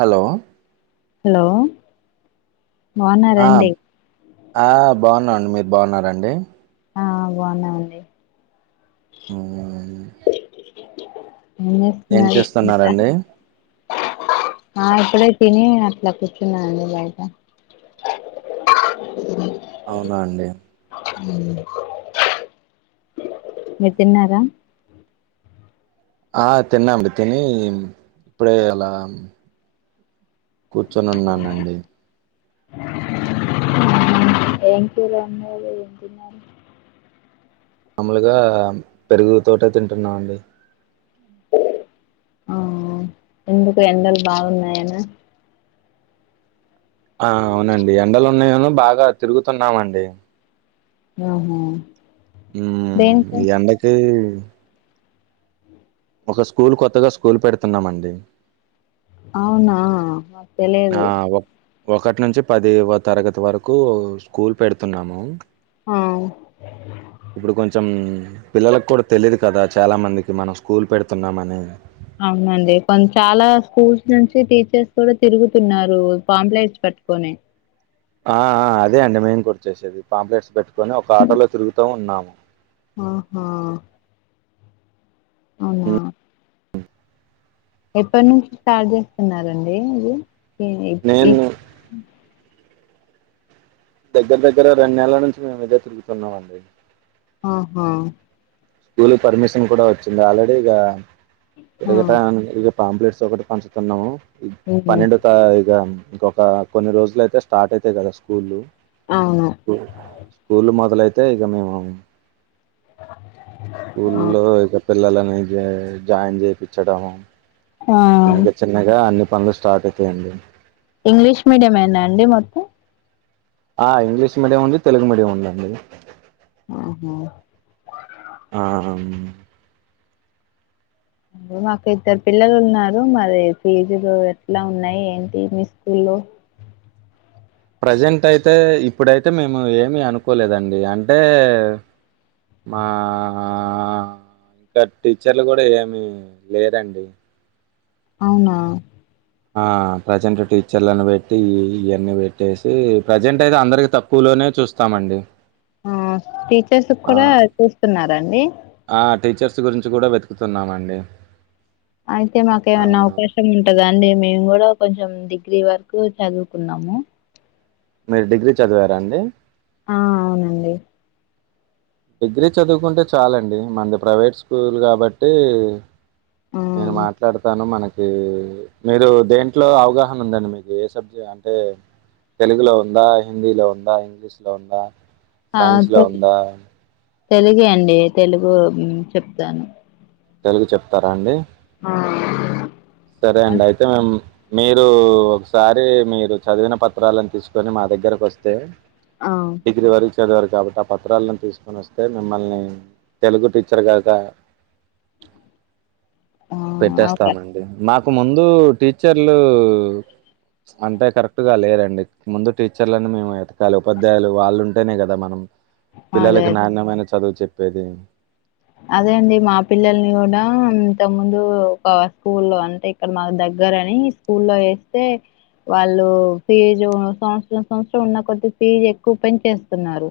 Hello hello ఆ బాగున్నారండి ఆ బాగున్నాండి మీరు బాగున్నారండి ఆ బాగున్నాము అండి హ్మ్. ఏం ఏం చేస్తున్నారు చేస్తున్నారండి [unintelligible] ఆ ఇప్పుడే తిని అట్లా కూర్చున్నానండి బయట అవునా అండి ఉమ్ మీరు తిన్నారా ఆ తిన్నా అండి తిని ఇప్పుడే అలా కూర్చొనిన్నానండి ఏం టీలా అన్నద ఎంటిన్నారు [unintelligible] మాముూలుగా పెరుగు తోటే తింటున్నాం అండి ఆ ఎందుకు ఎండలు బాగున్నాయనా ఆ అవునండి ఎండలు ఉన్నాయేనో బాగా తిరుగుతున్నామండి ఆహ ఉమ్ ఈ ఎండకి ఒక స్కూల్ కొత్తగా స్కూల్ పెడుతున్నామండి అవునా ఆ తెలియదు ఒక్ ఒకటి నుంచి పది వ తరగతి వరకు స్కూల్ పెడుతున్నాము ఆ ఇప్పుడు కొంచెం పిల్లలకు కూడా తెలిదు కదా చాలా మందికి మనం స్కూల్ పెడుతున్నామని అవునండి కొ చాలా స్కూల్స్ నుంచి టీచర్స్ కూడా తిరుగుతున్నారు పాంప్లేట్స్ పట్టుకొని ఆ ఆ అదే అండి మేం కూడా చేసేది పాంప్లెట్స్ పెట్టుకొని ఒక ఆటోలో తిరుగుతూ ఉన్నాము ఆహా అవునా ఎప్పటి నుంచి స్టార్ట్ చేస్తున్నారండి ఇది ఈ ఈ నేను దగ్గర దగ్గర రెండు నెల్ల నుంచి మేమిదే తిరుగుతున్నామండి ఆహా స్కూల్ కి పర్మిషన్ కూడా వచ్చింది ఆల్రెడీ ఇక ఆ తిరగటనికి పాంప్లెట్స్ ఒకటి పంచుతున్నాము ఉహు పన్నెండు ఇక ఇంకొక కొన్ని రోజులు అయితే స్టార్ట్ అయితాయి కదా స్కూల్లు అవును స్కూ స్కూల్ మొదలైతే ఇక మేము ఆ స్కూల్లో ఇక పిల్లలని జాయిన్ చేపించడము ఆ చిన్నగా చిన్నగా అన్ని పనులు స్టార్ట్ అవుతాయండి ఇంగ్లీష్ మీడియం ఏనా అండి మొత్తం ఆ ఇంగ్లీష్ మీడియం ఉంది తెలుగు మీడియం ఉంది అండి ఆహ ఆ మాకు ఇద్దరు పిల్లలు ఉన్నారు మరి ఫీజులు ఎట్లా ఉన్నాయి ఏంటి మీ స్కూల్ల్లో ప్రజెంట్ అయితే ఇప్పుడైతే మేము ఏమి అనుకోలేదండి అంటే మా ఇంకా టీచర్లు కూడా ఏమి లేదండి అవునా ఆ ప్రజెంట్ టీచర్లను పెట్టి ఇవన్నీ పెట్టేసి ప్రజెంట్ అయితే అందరికి తప్పు స్కూలోనే చూస్తామండి ఆ టీచర్స్ ఆ కూడా చూస్తున్నారండి ఆ టీచర్స్ గురించి కూడా వెతుకుతున్నామండి అయితే మాకు ఆ ఏమైనా అవకాశం ఉంటదా అండి మేము కూడా కొంచెం డిగ్రీ వరకు చదువుకున్నాము మీరు డిగ్రీ చదివారండి ఆ అవునండి డిగ్రీ చదువుకుంటే చాలండి మంది ప్రైవేట్ స్కూల్ కాబట్టి నేను మాట్లాడతాను మనకి మీరు దేంట్లో అవగాహన ఉందండి మీకు ఏ సబ్జెక్ట్ అంటే తెలుగులో ఉందా హిందీలో ఉందా ఇంగ్లీష్ లో ఉందా ఆ సైన్స్‌లో తెల్ ఉందా? తెలుగే అండి తెలుగు చెప్తాను తెలుగు చెప్తారా అండి ఆ సరే అండి అంటే అయితే మేము మీరు ఒకసారి మీరు చదివిన పత్రాలను తీసుకొని మా దగ్గరకు వస్తే ఆ డిగ్రీ వరకు చదివారు కాబట్టి ఆ పత్రాలను తీసుకొని వస్తే మిమ్మల్ని తెలుగు టీచర్ గాక ఓకే పెట్టేస్తామండి నాకు ముందు టీచర్లు అంటే కరెక్ట్గా లేరండి ముందు టీచర్లని మేము వెతకాలే ఉపాధ్యాయులు వాళ్ళు ఉంటేనే కదా మనం అదే పిల్లలకి అదే నాణ్యమైన చదువు చెప్పేది అదే అండి మా పిల్లల్ని కూడా ఇంత ముందు ఒక స్కూల్లో అంటే ఇక్కడ మాకు దగ్గర అని స్కూల్లో వేస్తే వాళ్ళు ఫీజు సంవత్సరం సంవత్సరం ఉన్నకొద్ది ఫీజు ఎక్కువ పెంచేస్తున్నారు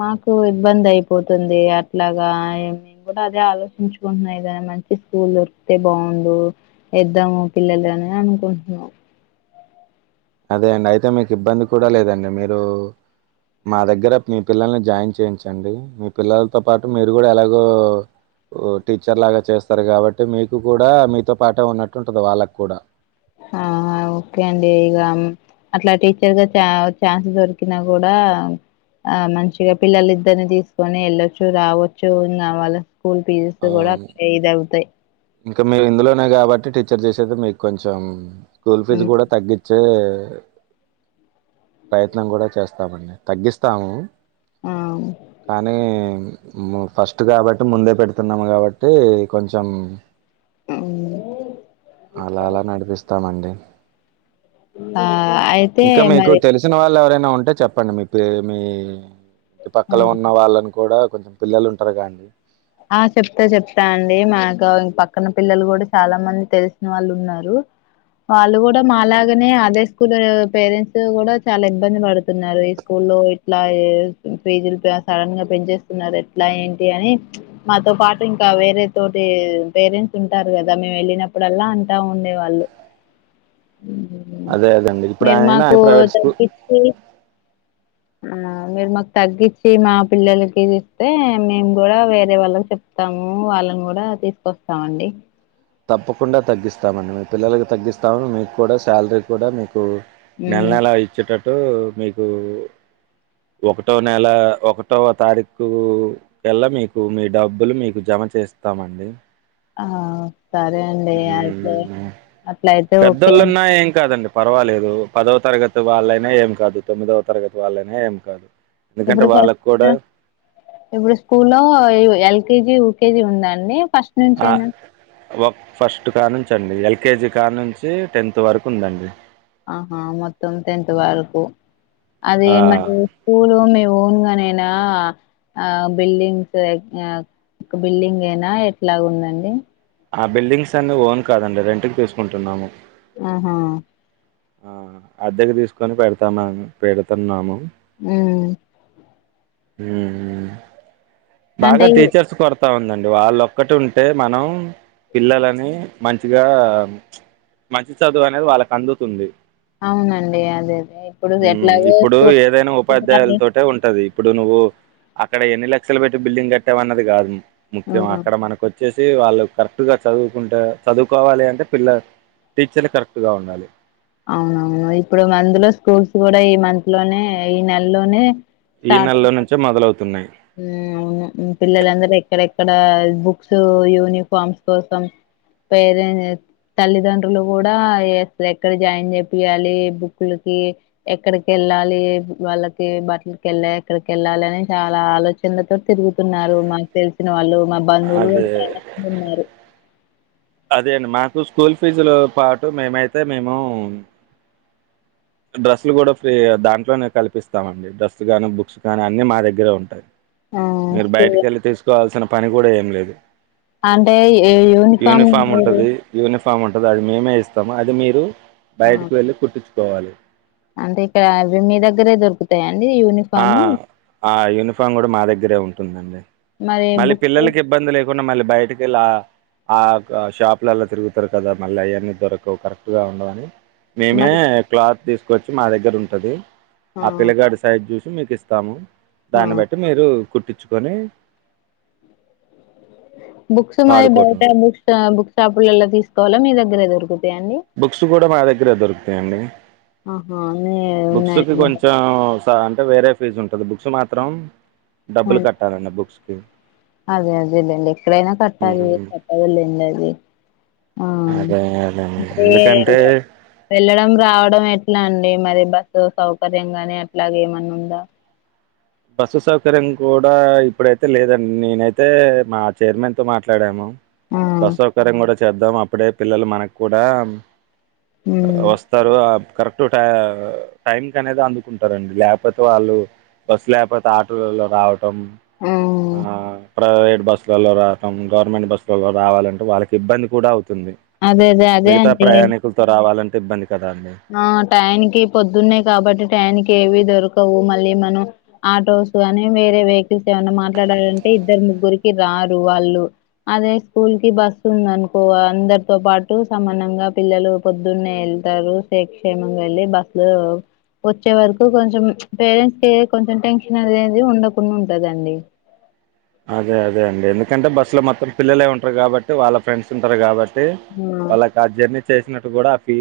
మాకు ఇబ్బంది అయిపోతుంది అట్లాగా మేము కూడా అదే ఆలోచించుకుంటున్నాము ఏదైన మంచి స్కూల్ దొరికుతే బాగుండు వేద్దాము పిల్లల్నీ అనే అనుకుంటున్నాము అదే అండి అయితే మీకు ఇబ్బంది కూడా లేదండి మీరు మా దగ్గర మీ పిల్లల్ని జాయిన్ చేయించండి మీ పిల్లలతో పాటు మీరు కూడా ఎలాగో టీచర్ లాగా చేస్తారు కాబట్టి మీకు కూడా మీతో పాటే ఉన్నట్టు ఉంటది వాళ్ళకు కూడా హా ఓకే అండి ఇగ అట్లా టీచర్గా చ ఛాన్సె దొరికినా కూడా ఆ మంచిగ పిల్లలు ఇద్దరిని తీసుకొని వెళ్ళొచ్చు రావచ్చు కావాల స్కూల్ ఫీజెస్ ఆ! కూడా ఇదవుతాయి ఇంకా మీరు ఇందులోనే కాబట్టి టీచర్ చేసేది మీకు కొంచెం స్కూల్ ఫీజు ఉమ్, కూడా తగ్గి చ్చే ప్రయత్నం కూడా చేస్తామండి తగ్గిస్తాము ఆ కానీ ఫస్ట్ కాబట్టి ముందే పెడుతు న్నాము కాబట్టి కొంచెం అలా అలా నడిపిస్తు తామండి ఆ అయితే ఇంక మీకు మరి తెలుసు ల్సిన వాళ్ళు ఎవరైనా ఉంటే చెప్పండి మీ పే మీ ఇ పక్కల ఆ ఉన్నవాళ్ళని కూడా కొంచెం పిల్లలుంటారు కా అండి ఆ చెప్తా చెప్తా అండి మాకు ఇం పక్క పక్కన పిల్లలు కూడా చాలా మంది తెలిసిన వాళ్ళు ఉన్నారు వాళ్ళు కూడా మా లాగానే అదే స్కూల్ పేరెంట్స్ కూడా చాలా ఇబ్బంది పడుతున్నారు ఈ స్కూలు అట్లా ఫీజులు సడన్గా పెంచేస్తున్నారు ఎట్లా ఏంటి అని మాతో పాటు ఇంకా వేరే తోటి పేరెంట్స్ ఉంటారు కదా మేము వెళ్ళినప్పుడల్లా అంటా ఉండే వాళ్ళు అదే అదండి ఇప్పుడు మీరు అయినా మాకు ప్రైవేట్ స్కూల్ తగ్గించి ఆ మీరు మాకు తగ్గచ్చి మా పిల్లలకి ఇస్తే మేము కూడా వేరే వాళ్ళకి చెప్త ప్తాము వాళ్ళను కూడా తీసుకొస్తామండి తప్పకుండా తగ్గిస్తామండి మీ పిల్లలలకు తగ్గిస్తాము మీకు కూడా శాలరీ కూడా మీకు నెల మ్మ్ నెల ఇచ్చేటట్టు మీకు ఒకటో నెల ఒకటో తారీఖు కల్ల మీకు మీ డబ్బులు మీకు జెమ చేస్తామండి ఆ సరే అండి అయితే అట్లయితే ఓకే అం ఆ ఏం కాదండి పర్వాలేదు పదవ తరగతి వాళ్ళైనా ఏం కాదు తొమ్మిదవ తరగతి వాళ్ళైనా ఏం కాదు ఎందుకంటే ఇప్పుడు వాళ్ళకు ఫస్ట్ కూడా ఇప్పుడు స్కూల్లో ఎల్కేజీ యుకేజీ ఉందాండి ఫస్ట్ ఆ నుంచేనా ఫస్ట్ కానుంచండి ఎల్కేజీ కానుంచి టెన్త్ వరకు ఉందండి ఆహా మొత్తం టెన్త్ వరకు అదే ఆ మరి స్కూల్ మీ ఓన్ గా నైనా ఆ బిల్డింగ్స్ ఒక బిల్డింగ్ ఎనా ఎట్లాగ ఉందండి ఆ బిల్డింగ్స్ అన్ని ఓన్ కాదండి రెంట్ కి తీసుకుంటున్నాము ఆహా ఆ అద్దెకు తీసుకొని పెడతామా పెడుతున్నాము ఉ ఉ ఉ బాగా అంటే టీచర్స్ కొరత వస్తా ఉందండి వాళ్ళ ఒక్కటి ఉంటే మనం పిల్లలని మంచిగా మంచి చదువు అనేది వాళ్ళకి అందుతుంది అవునండి అదే అదే ఇప్పుడు మ్మ్ ఎట్లాగ ఇప్పుడు స్కూల్స్ ఏదైనా అన్ని ఉపాధ్యాయులతోటే ఉంటది ఇప్పుడు నువ్వు అక్కడ ఎన్ని లక్షలు పెట్టి బిల్డింగ్ కట్టావ అన్నది కాదు ముఖ్యం అవును అక్కడ మనకుచ్చి వచ్చేసి వాళ్ళు కరెక్ట్గా చదువుకుంటే చదువుకోవాలి అంటే పిల్ల టీచర్లు కరెక్ట్గా ఉండాలి అవునవును ఇప్పుడు అందులో స్కూల్స్ కూడా ఈ మంత్ లోనే ఈ నెలలోనే ఈ స్టార్ట్ నెలలో అయితయి నుంచే మొదలవుతున్నాయి అవును పిల్లలందరు ఎక్కడెక్కడ బుక్స్ యూనిఫార్మ్స్ కోసం పేరెంట్స్ తల్లిదండ్రులు కూడా అసలు ఎక్కడ జాయిన్ చెపియాలి బుక్లకి ఎక్కడికి వెళ్ళాలి వాళ్ళకి బట్టలకి వెళ్ళాలి ఎక్కడికి వెళ్ళాలి అని చాల చాలా ఆలోచనలతో తిరుగుతున్నారు మాకు తెలిసిన వాళ్ళు మా బంధువులు అదే కూడా చాలా ఉన్నారు అదే అండి మాకు స్కూల్ ఫీజులతో పాటు మేమైతే మేము డ్రెస్లు కూడా ఫ్రీ దాంట్లోనే కల్పిస్తామండి డ్రెస్లు గానీ బుక్స్ కానీ అన్ని మా దగ్గరే ఉంటాయి ఆ మీరు స్కూల్ బయటికి వెళ్ళి తీసుకోవాల్సిన పని కూడా ఏం లేదు అంటే యూనిఫోమ్ యూనిఫామ్ మీరు ఉంటుంది యూనిఫామ్ ఉంటుంది అది మేమే ఇస్తాము అది మీరు ఆ బయటకు వెళ్ళి కుట్టించుకోవాలి అంటే ఇక్కడ ఇవి మీ దగ్గరే దొరుకుతాయిడి యూ ఆ ఆ యూనిఫామ్ కూడా మా దగ్గరే ఉంటుందండి మరి మళ్ళీ బుక్స్ పిల్లలకి ఇబ్బంది లేకు డా మళ్ళీ బయటకి వెళ్ళ ఆ షాప్లలా తిరుగుతారు కదా మళ్ళీ అవన్నీ దొరకవు కరెక్ట్ గా ఉండవని మేమే మరి క్లాత్ తీసుకొచ్చి మా దగ్గర ఉంటది ఆ పిల్ల గడు సైజుచూసి మీకు ఇస్తాము ఆ దాన్ని బట్టి మీరు కుట్టించుకొని బుక్స్ మరి వాడుకోవటం బయట బుక్ బుక్ షాపులలో తీసుకోవాలా మీ దగ్గరే దొరుకుతాయిండి బుక్స్ కూడా మా దగ్గరే దొరుకుతాయండి ఆహా అన్నీ బుక్స్కి ఉన్నాయండి కొంచెం అంటే వేరే ఫీజు ఉంటుంది బుక్స్ మాత్రం ఆ డబ్బులు కట్టాలండి బుక్స్కి అదే అదేలెండి ఎక్కడైనా కట్టాలి ఉహుహు. అదే లండది ఆ అదే అదే ఎందుకంటే ఏందో వెళ్లడం రావడం ఎట్లా అండి మరి బస్సు సౌకర్యం గాని అట్లాగ ఏమన్నా ఉందా బస్సు సౌకర్యం కూడా ఇప్పుడైతే లేదండి నేనైతే మా చైర్మన్ తో మాట్లాడాము ఆ బస్ సౌకర్యం కూడా చేద్దాం అప్పుడే పిల్లలు మనకు కూడా ఉమ్ వస్తారు ఆ కరెక్ ట టైం కి అనేది అందుకుంటారండి లేకపోతే వాళ్ళు బస్ లేకపోతే ఆటోలలో రావటం ఆ ఆ ప్రైవేట్ బస్సులలో రావటం గవర్నమెంట్ బస్సులలో రావాలంటే వాళ్ళకి ఇబ్బంది కూడా అవుతుంది అదే అదే అదే మిగతా అండి ప్రయాణికులతో రావాలంటే ఇబ్బంది కదా అండి ఆ ట్యాన్ కి పొద్దున్నాయి్ కాబట్టి ట్యాన్ కి ఏవి దొరకవు మళ్ళీ మనం ఆటోస్ అని వేరే వెహికల్స్ ఏమన్న మాట్లాడాలంటే ఇద్దరు ముగ్గురికి రారు వాళ్ళు అదే స్కూల్ కి బస్ ఉందనుకో అందరితో పాటు సమానంగా పిల్లలు పొద్దున్నే వెళ్తారు శక్షేమంగా వెళ్ళలి బస్లో వచ్చే వరకు కొంచెం పేరెంట్స్ కె కొంచెం టెన్షన్ అనేది ఉండకుండా ఉంటదండి అదే అదే అండి ఎందుకంటే బస్ లో మొత్తం పిల్లలే ఉంటారు కాబట్టి వాళ్ళ ఫ్రెండ్స్ ఉంటారు కాబట్టి అ ఆ వాళ్ళకి ఆ జర్నీ చేసినట్టు కూడా ఫీ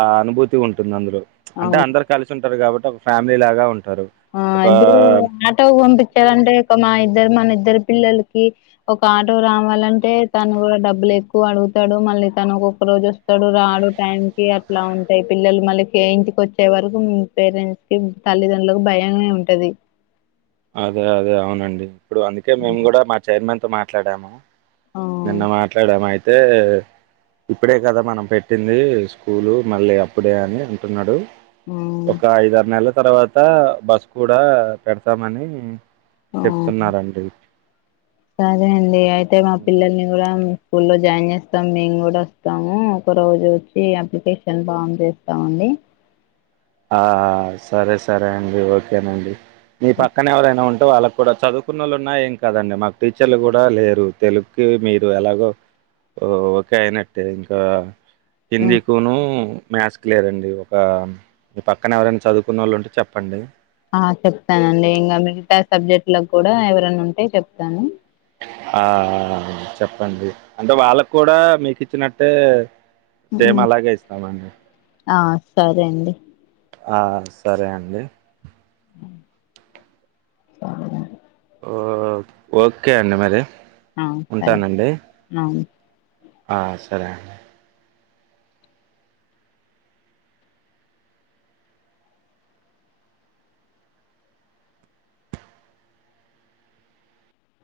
ఆ అనుభూతి ఉంటుంది అందులో అంటే అవును అందరు కలిసి ఉంటారు కాబట్టి ఒక ఫ్యామిలీ లాగా ఉంటారు ఆ ఒక ఇప్పుడు ఆటో పంపించాలంటే ఒక మా ఇద్దరు మన ఇద్దరు పిల్లలకి ఒక ఆటో రావాలంటే తను కూడ డబ్బులు ఎక్కువ అడుగుతాడు మళ్ళీ తను ఒొక్క రోజు వస్తడు రాడు టైం కి అట్లా ఉంటాయి పిల్లలు మళ్ళీ ఇంటికి వచ్చే వరకు పేరెంట్స్ కి తల్లిదండ్రులకు భయనే ఉంటది అదే అదే అవునండి ఇప్పుడు అందుకే మేము కూడ మా చైర్మన్ తో మాట్లాడాము ఆ నిన్న మాట్లాడాము అయితే ఇప్పుడే కదా మనం పెట్టింది స్కూలు మళ్ళీ అప్పుడే అని అంటున్నాడు ఆ ఒక ఐదు ఆరు నెలల తర్వాత బస్ కూడా పెడతామని ఆ చెప్తున్నారండి సరే అండి అయితే మా పిల్లల్ని కూడా స్కూల్లో జాయిన్ చేస్తాము మేము కూడ వస్తాము ఒక రోజు వచ్చి అప్లికేషన్ ఫామ్ చేస్తామండి ఆ సరే సరే అండి ఓకేనండి మీ పక్కన ఎవరైన ఉం వాళ్ళకు కూడ చదువుకున్నళ్ళు ఉన్నా ఏం కదండి మాకు టీచర్లు కూడా లేరు తెలుగుకి మీరు ఎలాగో ఓ ఓకే అయినట్టే ఇంకా ఆ హిందీకునుూ మ్యాథ్స్కి లేరండి ఒక మీ పక్కన ఎవరైన చదువుకున్న వాళ్ళు ఉంటే చెప్పండి ఆ చెప్తానండి ఇంకా మిగతా సబ్జెక్ట్ లో కూడ ఎవరైనా ఉంటే చెప్తాను ఆ చెప్పండి అంటే వాళ్ళకు కూడా మీకు ఇచ్చినట్టే ఉ సేమ్ అలాగే ఇస్తామండి ఆ సరే అండి ఆ సరే అండి బాలేదం ఓ ఓకే అండి మరి అ సరే ఆ అ సరే అండి